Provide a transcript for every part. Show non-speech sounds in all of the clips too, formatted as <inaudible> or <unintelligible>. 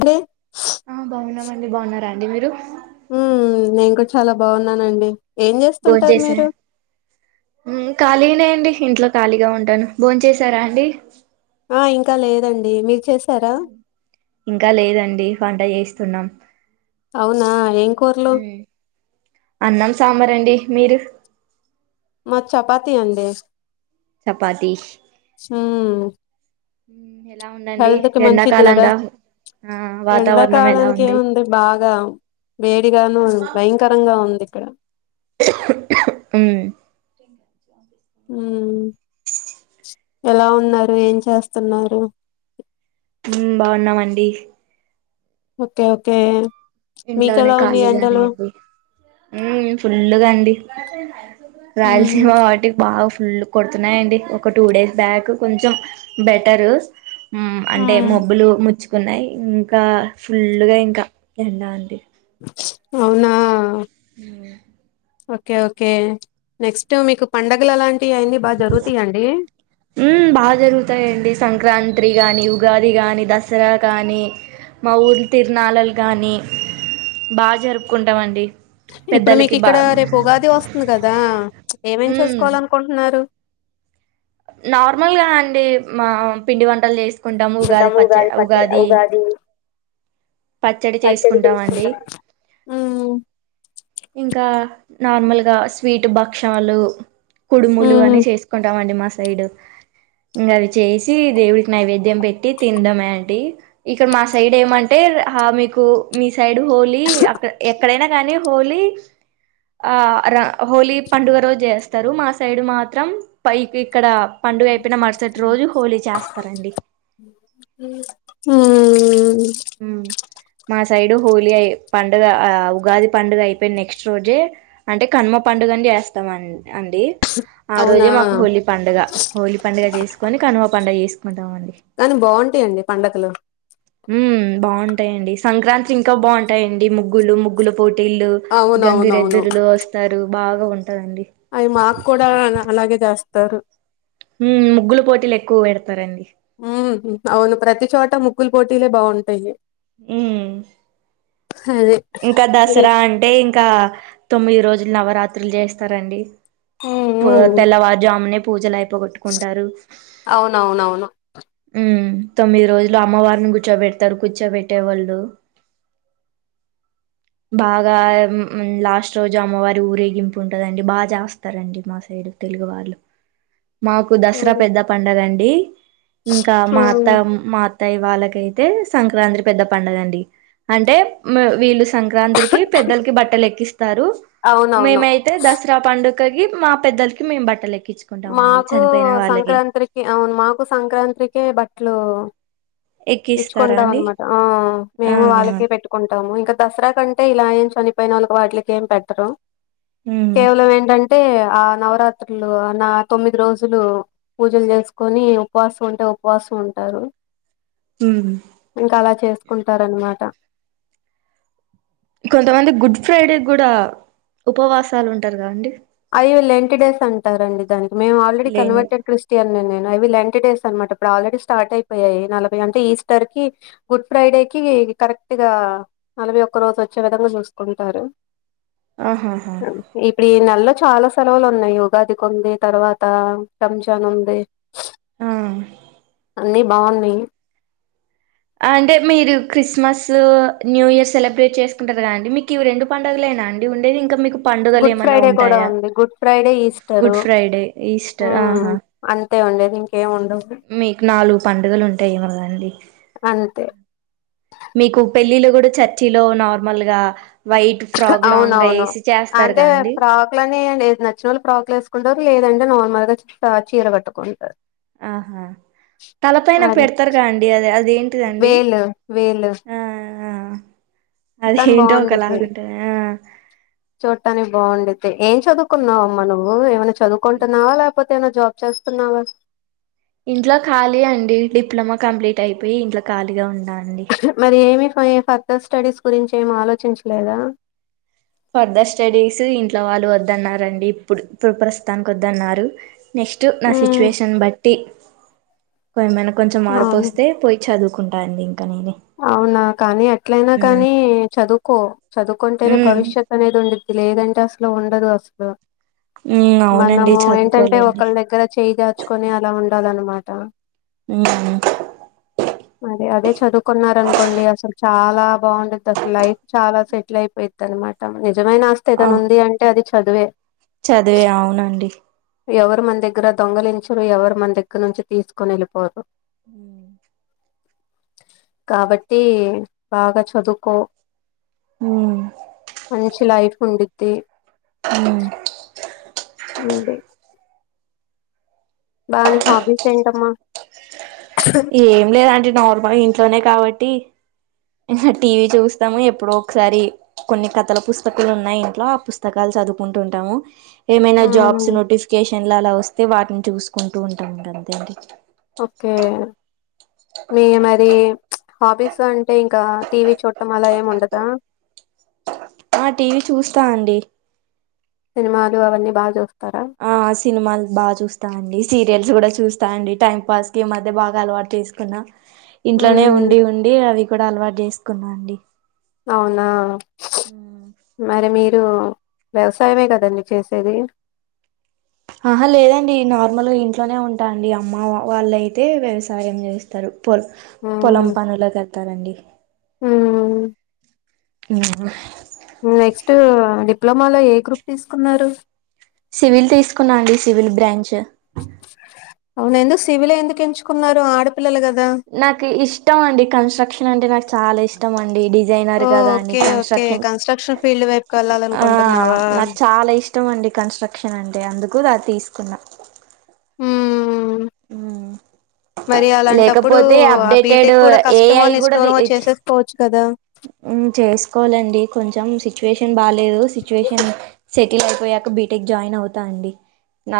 అండి ఆ బావున్నమండి బావున్నరా అండి మీరు ఉమ్ నేను కూడా చాలా బాగున్నానండి ఏం భోన్ చేస్తుంటారు చేసా మీరు ఉమ్ ఖాలీనే అండి ఇంట్లో ఖాళీగా ఉంటాను భోన్ చేసారా అండి ఆ ఇంకా లేదండి మీ ఇంకా లేదండి వంట చేస్ స్తున్నాం అవునా ఏం కూరలు అన్నం <unintelligible> మీరు మాది చపాతి అండి చపాతి హామ్ మ్ ఎలా ఉందండి హెల్త్ కి మంచిది కదా ఎండాకాలంగా ఆ ఎండా వాతావరణం ఎలా కాలానికి ఉంది ఏముంది బాగా వేడిగాను భయంకరంగా ఉందిక్కడ మ్ మ్ ఎలా ఉన్నారు ఏం చేస్తున్నారు డి ఓకే ఓకే ఇంట్లోనే మీకెలా ఉన్నాయి కాలేజ్ అనే ఎండలు ఉమ్ రాయల్సీమా వాటి బావ్ ఫుల్ కొడుతున్నాయిండి ఒక టూ డేస్ బ్యాక్ కొంచెం బెటరు అంటే ఉమ్, మబ్బులు ముచ్చుకున్నాయి ఇంకా ఫుల్గా ఇంకా ఎలా అండి అవునా ఉమ్ ఓకే ఓకే నెక్స్ట్ మీకు పండగలు ఎలా ఉమ్ బాగా జరుగుతాయండి సంక్రాంతి గాని ఉగాది గాని దసరా గాని మా ఊర్లు తిరనాలు కాగాని బాగా జరుపుకుంటాం అండి ఇప్పుడు మీకిక్కడ రేపు ఉగాది వస్తుంది కదా ఏమేం మ్ చేసుకోవాలనుకుంటున్నారు నార్మల్గా అండి మా పిండి వంటలు చేసు కుంటాము ఉగాది పచ్చ ఉగాది పచ్చడి చేసుకుంటాం అండి హ్మ్ ఇంకా నార్మల్గా స్వీట్ భక్షాలు కుడుములు అని హ్మ్ చేసుకుంటామండి మా సైడ్ ఇంకా అవి చేసి దేవుడికి నైవేద్యం పెట్టి తినడమే అండి ఇక మా సైడ్ ఏమం టే హ మీకు మీ సైడ్ హోలీ అక్కడ ఎక్కడైనా కానీ హోలీ ఆ హోలీ పండుగ రోజు చేస్తారు మా సైడ్ మాత్రం పైకి ఇక్కడ పండుగ అయిపోయిన మరుసటి రోజు హోలీ చేస్తారండి హ్మ్ ఉమ్ మా సైడ్ సైడు హోలీ అయి పండుగ ఉగాది పండుగ అయిపోయి నెక్స్ట్ రోజే అంటే కనుమ పండుగని చేస్తాం అండి ఆ అవునా రోజే మాకు హోలీ పండుగ హోలీ పండుగ చేసుకొని కనుమ పండగ చేసుకు కానీ బాగుంటాయండి పండగలో ఉమ్ బాగుంటాయండి సంక్రాంతి ఇంకా బాగుంటాయండి ముగ్గులు ముగ్గులు పోటీలు గంగురెద్దులు వస్తారు బాగా ఉన్ అయి మాకు కూడా అలాగే దాస్ తరు ఉ ముగ్గుల పోటీలు ఎక్కువ పెడతారండి హ్మ్ అవును ప్రతి చోట ముగ్గులు పోటీలే బాగుంటాయి ఉ అదే ఇంకా దసరా అంటే ఇంకా తొమ్మిది రోజులు నవరాత్రులు చేస్తారండి హ్మ్ పో హ్మ్ తెల్లవారుజామునే పూజలైప్ పోగొట్టుకుంటారు అవునవునవును ఉమ్ తొమ్మిది రోజులు అమ్మవారిని కూర్చోబెడతారు కూర్చోబెట్టేవాళ్ళు బాగా లాస్ట్ రోజు అమ్మవారి ఊరేగింపు ఉంటందండి బాగా చేస్తారండి మా సైడ్ తెలుగు వాళ్ళు మాకు దసరా పెద్ద పండగ అండి ఈ ఇంకా మా అత్త హ్మ్ మాత్ అత్తయ్య వాళ్ళకైతే సంక్రాంతి పెద్ద పండుగండి అంటే వీళ్ళు సంక్రాంతికి పెద్దలకి బట్టలు లెక్కిస్ స్థారు అవునవును మేమైతే దసరా పండుగ్ మా పెద్దలకి మేం బట్టల ఎక్క మాకు సంక్రాంతికి అవును మాకు సంక్రాంతికె బట్టలు ఎక్కిస్తారా ఇచ్చుకుంటాం అండి అనమాట ఆ మేము ఆహా వాళ్ళకే పెట్టుకుంటాము ఇంకా దసరా కంటే ఇలా ఏం చని పేనులకి వాట్లకి ఏం పెట్టరు ఉమ్ కేవలం ఏంటంటే ఆ నవరాత్రులు ఆ నా తొమ్మిది రోజులు పూజలు చేసుకొని ఉపవాసం ఉంటే ఉపవాసం ఉంటారు ఉమ్ ఇంకా అలా చేస్ తీసుకుంటారనమాట. కొంతమంది గుడ్ ఫ్రైడే కూడా ఉపవాసాలు ఉంటారు కదండి. లేంటి డేస్ అంటారండి దాన్ని. మేము ఆల్రెడీ లేన్ కన్వర్టెడ్ క్రిస్టియన్. ఆహ్ నేను అవి లెంట్ డేస్ అనమాట ఇప్పుడు ఆల్రెడీ స్టార్ట్ అయిపోయాయి. నలభై అంటే ఈస్టర్ కి గుడ్ ఫ్రైడేకిి కరెక్ట్ గా నలభై ఒక్క రోజు వచ్చే విధంగా చూసుకుంటారు. ఆహాహా ఇప్పుడు ఈ నేలో. చాలా సెలవులు ఉన్నాయి. ఈ ఉగాదికి ఉంది తర్వాత రంజాన్ ఉంది. ఉమ్ అన్ని బాగున్నాయి. అంటే మీరు క్రిస్మస్లు, న్యూ ఇయర్ సెలబ్రేట్ చేసుకుంటారు కదండి. మీకు ఇవి రెండు పండుగలేనా అండి ఉండేది ఇంకా మీకు. పండుగలు గుడ్ ఏమన్నా ఫ్రైడే కూడా ఉంటాయా ఉంది good Friday Easter good Friday Easter ఉమ్ ఆహా ఆ అంతే ఉండేది ఇంకేం ఉండ మీకు నాలుగు పండుగలు ఉంటాయి ఏమో కదండీ. అంతే మీకు పెళ్ళిళ్ళు కూడా చర్చిలో నార్మల్ గా. వైట్ ఫ్రాక్ లాంగ్ గా అవునవును వేసి చేస్తారు అంటే గా అండి ప్రాక్లు అని ఏం లేదు. నచ్చిన వాళ్ళు ఫ్రాక్లు వేసుకుంటారు లేదండి నార్మ మదర్స్ ఆహ్ చీర కట్టుకుంటారు. ఆహా తలపైన అదే పెడతారుగా అండి అదే అదేంటి. అండి వేలు వేలు ఆహ్ ఆహ్ అది కానీ ఏంటో బాగుండిద్ది ఒకలాగుంటాది ఆహ్ ఉండిదే ఏం చదువుకున్నావు అమ్మ నువ్వు ఏమైనా చదువుకుంటున్నావా లేకపో కాకపోతే ఏమైనా జాబ్ చేస్తున్నావా. ఇంట్లో ఖాళీ అండి. డిప్లొమా కంప్లీట్ అయిపోయి ఇంట్లో ఖాళీగా ఉన్నా. అండి మరి ఏమి. ఫర్దర్ స్టడీస్ గురించి ఏం ఆలోచించలేదా. ఫర్దర్ స్టడీస్ ఇంట్లో వాళ్ళు వద్దన్నారండి. ఇప్పుడు ఇప్పుడు ప్రస్తుతానికి వద్దన్నారు. నెక్స్ట్ నా ఉమ్ సిచ్యుయేషన్ బట్టి. ఏమైనా కొంచెం మార్పు అవును వస్తే పోయి చదువు కుంటాంది ఇంకా నేనే. అవునా కానీ అట్లయినా ఉమ్ కానీ చదువుకో చదువుకుంటేనే ఉమ్ భవిష్యత్ అనేది ఉండిది. లేదంటె అసలు ఉండదు అసలు. ఉమ్ అవునండి మనము ఏంటంటే చదువుకోవాలండి ఒకళ్ళ దగ్గర చేయి చాచుకొని అలా ఉండ. అదన్నా మాట. ఉమ్ అదే అదే చేప్ కొన్నారనుకోండి అసలు చాలా బాగుంటది అసలు లైఫ్ చాలా సెటిల్ అయిపోయిది అన్న మాట. నిజమైన ఆస్తి ఏదనా అవు ఉంది అంటే అది చ చదువే చదివే అవునండి. ఎవరు మన దగ్గర దొంగలించరు, ఎవరు మన దగ్గర నుంచి తీసుకొని వెళ్ళిపోరు. ఉమ్ <inaudible> కాబట్టి బాగా చదువుకో ఉమ్ మంచి లైఫ్ ఉండి ది ఉమ్ బా నీ హాబీస్ ఏంటమ్మా. ఏం లేదండి. నార్మల్ ఇంట్లోనే కాబట్టి ఇహ టీవీ చూస్తము. ఎప్పుడో ఒకసారి కొన్ని కథల పుస్తకలు ఉన్నాయి ఇంట్లో ఆ పుస్తకాలు చదువుకుంటుంటాము. ఏమైనా మ్మ్ జాబ్స్ నోటిఫికేషన్ ల అలా వస్తే వాటిని చూసుకుంటూ ఉంటాము ఇగ అంతేనండి. ఓకే మీ మరి హాబీస్ అంటే ఇంకా టీవీ చూడటం అలా ఏమి ఉండదా. ఆ టీవీ చూస్తా అండి. సినిమాలు అవన్నీ బాచూస్ ఆ సినిమాలు బాచూస్తాం అండి. సీరియల్స్ కూడా చూస్తా అండి టైం పాస్కి ఈ మధ్య బాగా అలవాటు చేసుకున్నా. ఇంట్లోనే హ్మ్ ఉండి ఉండి అవి కూడా అలవాటు చేస్ కున్నా అండి. అవునా ఉమ్ మరి మీరు వ్యవసాయమే కదండి చేసేది. ఆహా లేదండి నార్మల్ గా ఇంట్లోనే ఉంటాండి. అమ్మ వాళ్ళుయితే వ్యవసాయం చేస్తరు. పొల పొలం హ్మ్ పనులకు వెళ్తారు అండి. ఉ ఉహు అటు డిప్లమాలో ఏ గ్రూప్ తీసుకున్నారు. సివిల్ తీసుకున్నా అండి సివిల్ బ్రాంచ్. అవునా ఎందుకు సివిల్ ఎందుకు ఎంచుకున్నారు ఆడపిల్లలు కదా నాకు ఇష్టం అండి కన్స్ట్రక్షన్ అంటే చాలా ఇష్టం అండి. డి జైనరు ఓ కదా అండి okay okay construction construction field వైపుకి ఆ వెళ్ళాలనుకుంటున్నావా నాకు చాలా ఇష్టం అండి కన్స్ట్రక్షన్ అంటే అందు కు తీసుకున్నా. హ్మ్ మరి అలాంటప్పుడు లేకపోతే ఆ అప్డేటెడ్ బీటెక్ కూడా కష్టమో ఏఐ కూడా నిష్ఠూరమొ చేసేసుకోవచ్చు కదా చేసుకోవాలండి కొంచెం సిచ్యువేషన్ బా లేదు సిచ్యువేషన్ సెట్ అయిపోయాక బీటెక్ జాయిన్ అవుతా అండి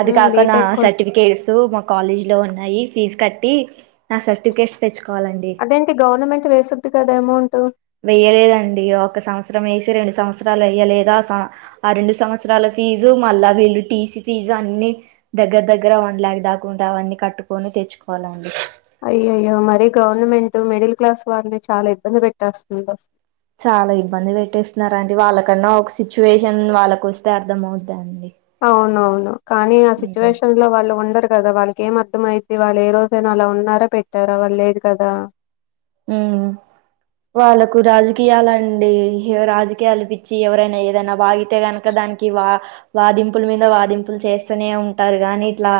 అది హ్మ్ కాక నా బీటెక్ కూడా సర్టిఫికేట్స్ కాలేజీ లో ఉన్నాయి ఫీజ్ కట్టి నా సర్టిఫికేట్స్ తెచ్చు అదేంటి గవర్నమెంట్ వేసుద్ది కదా అమౌంట్ వెయ్యలేదండి ఒక సంవత్సరం వేసి రెండు సంవత్సరాలు వేయలేదా ఆ రెండు సంవత్సరాల ఫీజు మళ్ళా వీళ్ళు టీసీ ఫీజు అన్ని దగ్గర దగ్గర వన్ లాక్ దాకా ఉంటాదండి అవన్నీ కట్టుకొని తెచ్చుకోవాలండి అయ్యయ్యో మరీ గవర్నమెంట్ మిడిల్ క్లాస్ వారిని చాలా ఇబ్బంది పెట్టేస్తుందొ చాలా ఇబ్బంది పెట్టేస్తున్నారు అండి వాళ్ళకన్నా ఒక సిచ్యువేషన్ వాళ్ళకు వస్తే అర్థమవు అవునవును కానీ ఆ మ్మ్ సిచ్యువేషన్ లో వాళ్ళు ఉండరు కదా వాళ్ ఏం అర్ధం అయితే వాళ్ళు ఏ రోజైనా అలా ఉన్నారా పెట్టారా వాళ్ళ లేదు కదా వాళ్ళకు రాజకీయాలండి రాజకీయాల పిచ్చి ఎవరైనా ఏదైనా వాగితే గనుక దానికి వా వాదింపుల మీద వాదింపులు చేస్తూనే ఉంటారు గాని ఇట్లా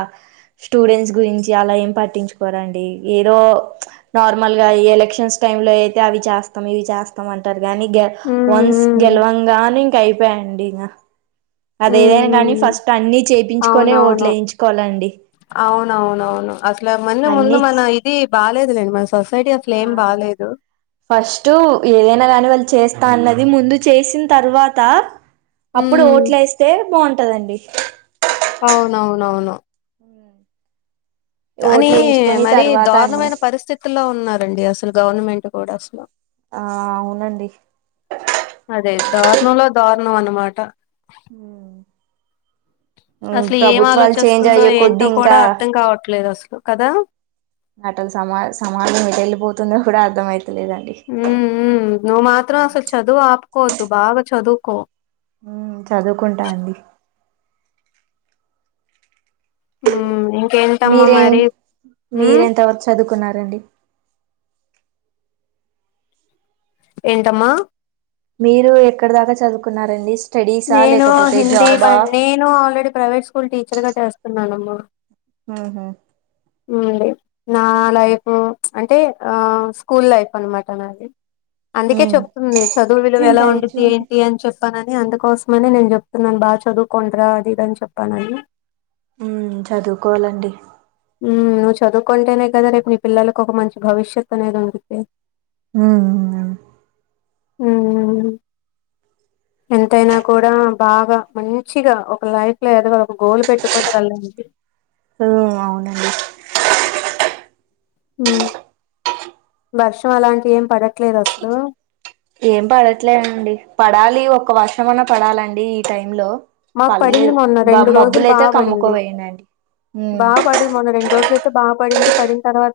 స్టూడెంట్స్ గురించి అలా ఏం పట్టించుకోరండి ఏదో నార్మల్ ఇగ ఎలక్షన్స్ టైమ్ లో అయితే అవి చేస్తాం ఇవి చేస్తాం అంటారు గానీగా హ్మ్ వన్స్ హ్మ్ గెలవంగానే ఇంక అయిపా అండి యా హ్మ్మ్ చేపించుకొనే ఓట్లు అవునవును వేయించుకోవాలండి అవునవునవును అసలా మన్న ముందు అన్ని మన ఇది బాలేదు <unintelligible> అసలు ఆ ఏం ఫస్ట్ ఏదైనా గాని వాళ్ళు చేస్ తనది ముందు చేసిన తర్వాతా అప్పుడు హ్మ్ ఓట్లు వేస్తే బాం టదండి అవునవునవును కానీ ఓట్లు వేయించుకొని మరీ తర్వాత అన్ని దారుణమైన పరిస్థితుల్లో ఉన్నారండి అసలు గవర్నమెంట్ గుడా స్లో ఆ అవునండి అదే దారునోలో దార్ ఉన్నాం అనమాట అసలు ఏం ప్రభుత్వాలు చేంజ్ ఆలోచిస్తుందో అయ్యే కొద్ది ఏంటో ఇంకా కూడా అర్థం కావట్లేదు అసలు కదా నటలు సమా సమాజం ఎటెళ్లిపోత తుందో కూడా అర్థమై హ్మ్ హ్మ్ నువ్వు మాత్రం అసలు చదువు ఆపుకోవద్దు బాగా చదువు కో హ్మ్ చదువుకుంటా అండి హ్మ్ మీరేం మీరేంత వరకు చదువుక కున్నారండి ఏంటమ్మా మీరు ఎక్కడ దాకా చదువుకున్నారండి. స్టడీసా నేను లేకపోతే హిందీ జాబా పైన నేను ఆల్రెడీ ప్రైవేట్ స్కూల్ టీచర్ గా చేస్తున్నాను. బ ఆహా అవునండి నా లైఫ్ అంటే ఆ స్కూల్ లైఫ్ అనమాట నాది. అందుకే చెప్తుంది చదువువిలువ ఎలా ఉండి ది ఇంకా ఏంటి అని చెప్ చెప్పానని అందుకోసమనే నేను చెప్తున్నాను. బాగా చదువుకోండిరా అది ఇదని చెప్పానని ఉ చదువుకోవాలండి. ఉమ్ నువ్వు చదువుకుంటేనే కదా రేపు మీ పిల్లలలకు ఒక మంచి భవిష్యత్ అనేది ఉండిది. ఉమ్ ఆ ఉమ్ మ్మ్ ఎంతైనా కూడా బాగా మంచిగా ఒక లైఫ్ లో ఏదో ఒక గోల్ పెట్టుకొని వెళ్ళండి. ఆ అవునండి <unintelligible> హ వర్షం అలాంటి ఏం పడట్లేదు అసలు ఏం పడట్లే అండి, పడాలి ఒక వర్షం అన్నా పడాలండి ఈ టైంలో. మాకు పడింది మొన్న రెండు రోజులు బాగా పడింది. కమ్ముకోపోయినండి బాగా పడది మొన్న రెండు రోజులు అయితే బాగా పడింది. పడిన తర్వా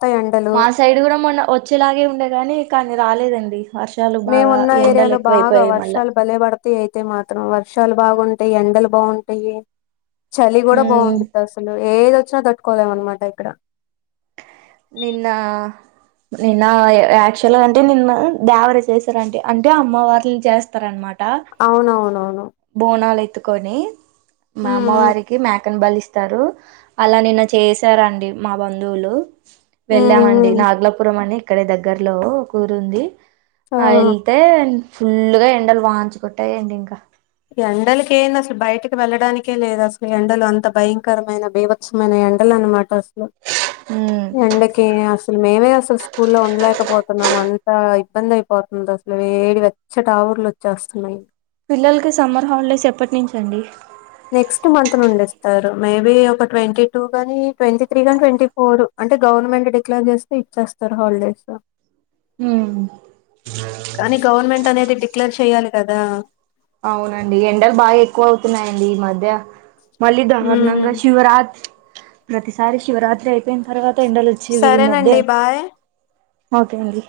మా సైడ్ కూడా మొన్న వచ్చేలాగే ఉండేగాని కానీ రాలేదండి. వర్షాలు బాగా మేమున్న ఎండలు ఏరియాలో బాగా ఎక్కువైపోయాయి మళ్ళా వర్షాలు భలేపడితాయి. అయితే మాత్రం వర్షాలు బాగుంటాయి, ఎండలు బాగుంటాయి. చలి కూడా ఉమ్ బాగుంటది అసలు ఏదొచ్చినా తట్టుకోలేం అనమాట ఇక్కడ నిన్న నిన్న యాక్చువల్గా అంటే నిన్న దేవర చేశారంటే అంటే అమ్మవళ్ని చేస్తారనమాట. అవునవునవును కొనే మా హ్మ్ హ్మ్ అమ్మవారికి మేకను బలి ఇస్తే ఇస్తారు అలా నిన్న చేసారండి మా బంధువులు హ్మ్ వెళ్ళామండి హ్మ్ నాగలపురం అని ఇక్కడ దగ్గరలో ఒక ఉరు ఉంది. ఆ ఏల్తే ఫుల్ గా ఎండలు వాయించు కొట్టాయండి ఇంకా. ఎండలక ఏనా అసలు బయటకి వెళ్ళడానికే లేదు. అసలు ఎండలు అంత భయంకరమైన భీభత్సమైన ఎండలు అనమాట అసలు. ఉమ్ ఎండకే అస్ అసలు మేమే అసలు స్కూల్లో ఉండలేకపోతున్నాం. అంత ఇబ్బంది అయిపోతున్నది అసలు వేడి వెచ్చటి ఆవిర్లు వచ్చేస్తున్నాయి. పిల్లలకి సమ్మర్ హాలిడేస్ ఎప్పటి నుంచి అండి నెక్స్ట్ మంత్ నుండిస్తారు మేబీ ఒక ట్వంటీ టూ గాని, ట్వంటీ త్రీ గాని, ట్వంటీ ఫోర్ అంటే గవర్నమెంట్ డిక్లేర్ చేస్తే ఇచ్చేస్తారు హాలిడేస్. ఊ <unintelligible> కానీ గవర్నమెంట్ అనేది డిక్లేర్ చెయాలి కదా అవునండి ఎండలు బాగా ఎక్కువ అవుతున్నాయియండి ఈ మధ్య మళ్ళీ ఉమ్, దారుణంగా శివరాత్రి ప్రతిసారి శివరాత్రి అయిపోయిన తర్వాత ఎండలు వచ్చేవి ఈ మధ్య సరేనండి బాయ్ ఓకే అండి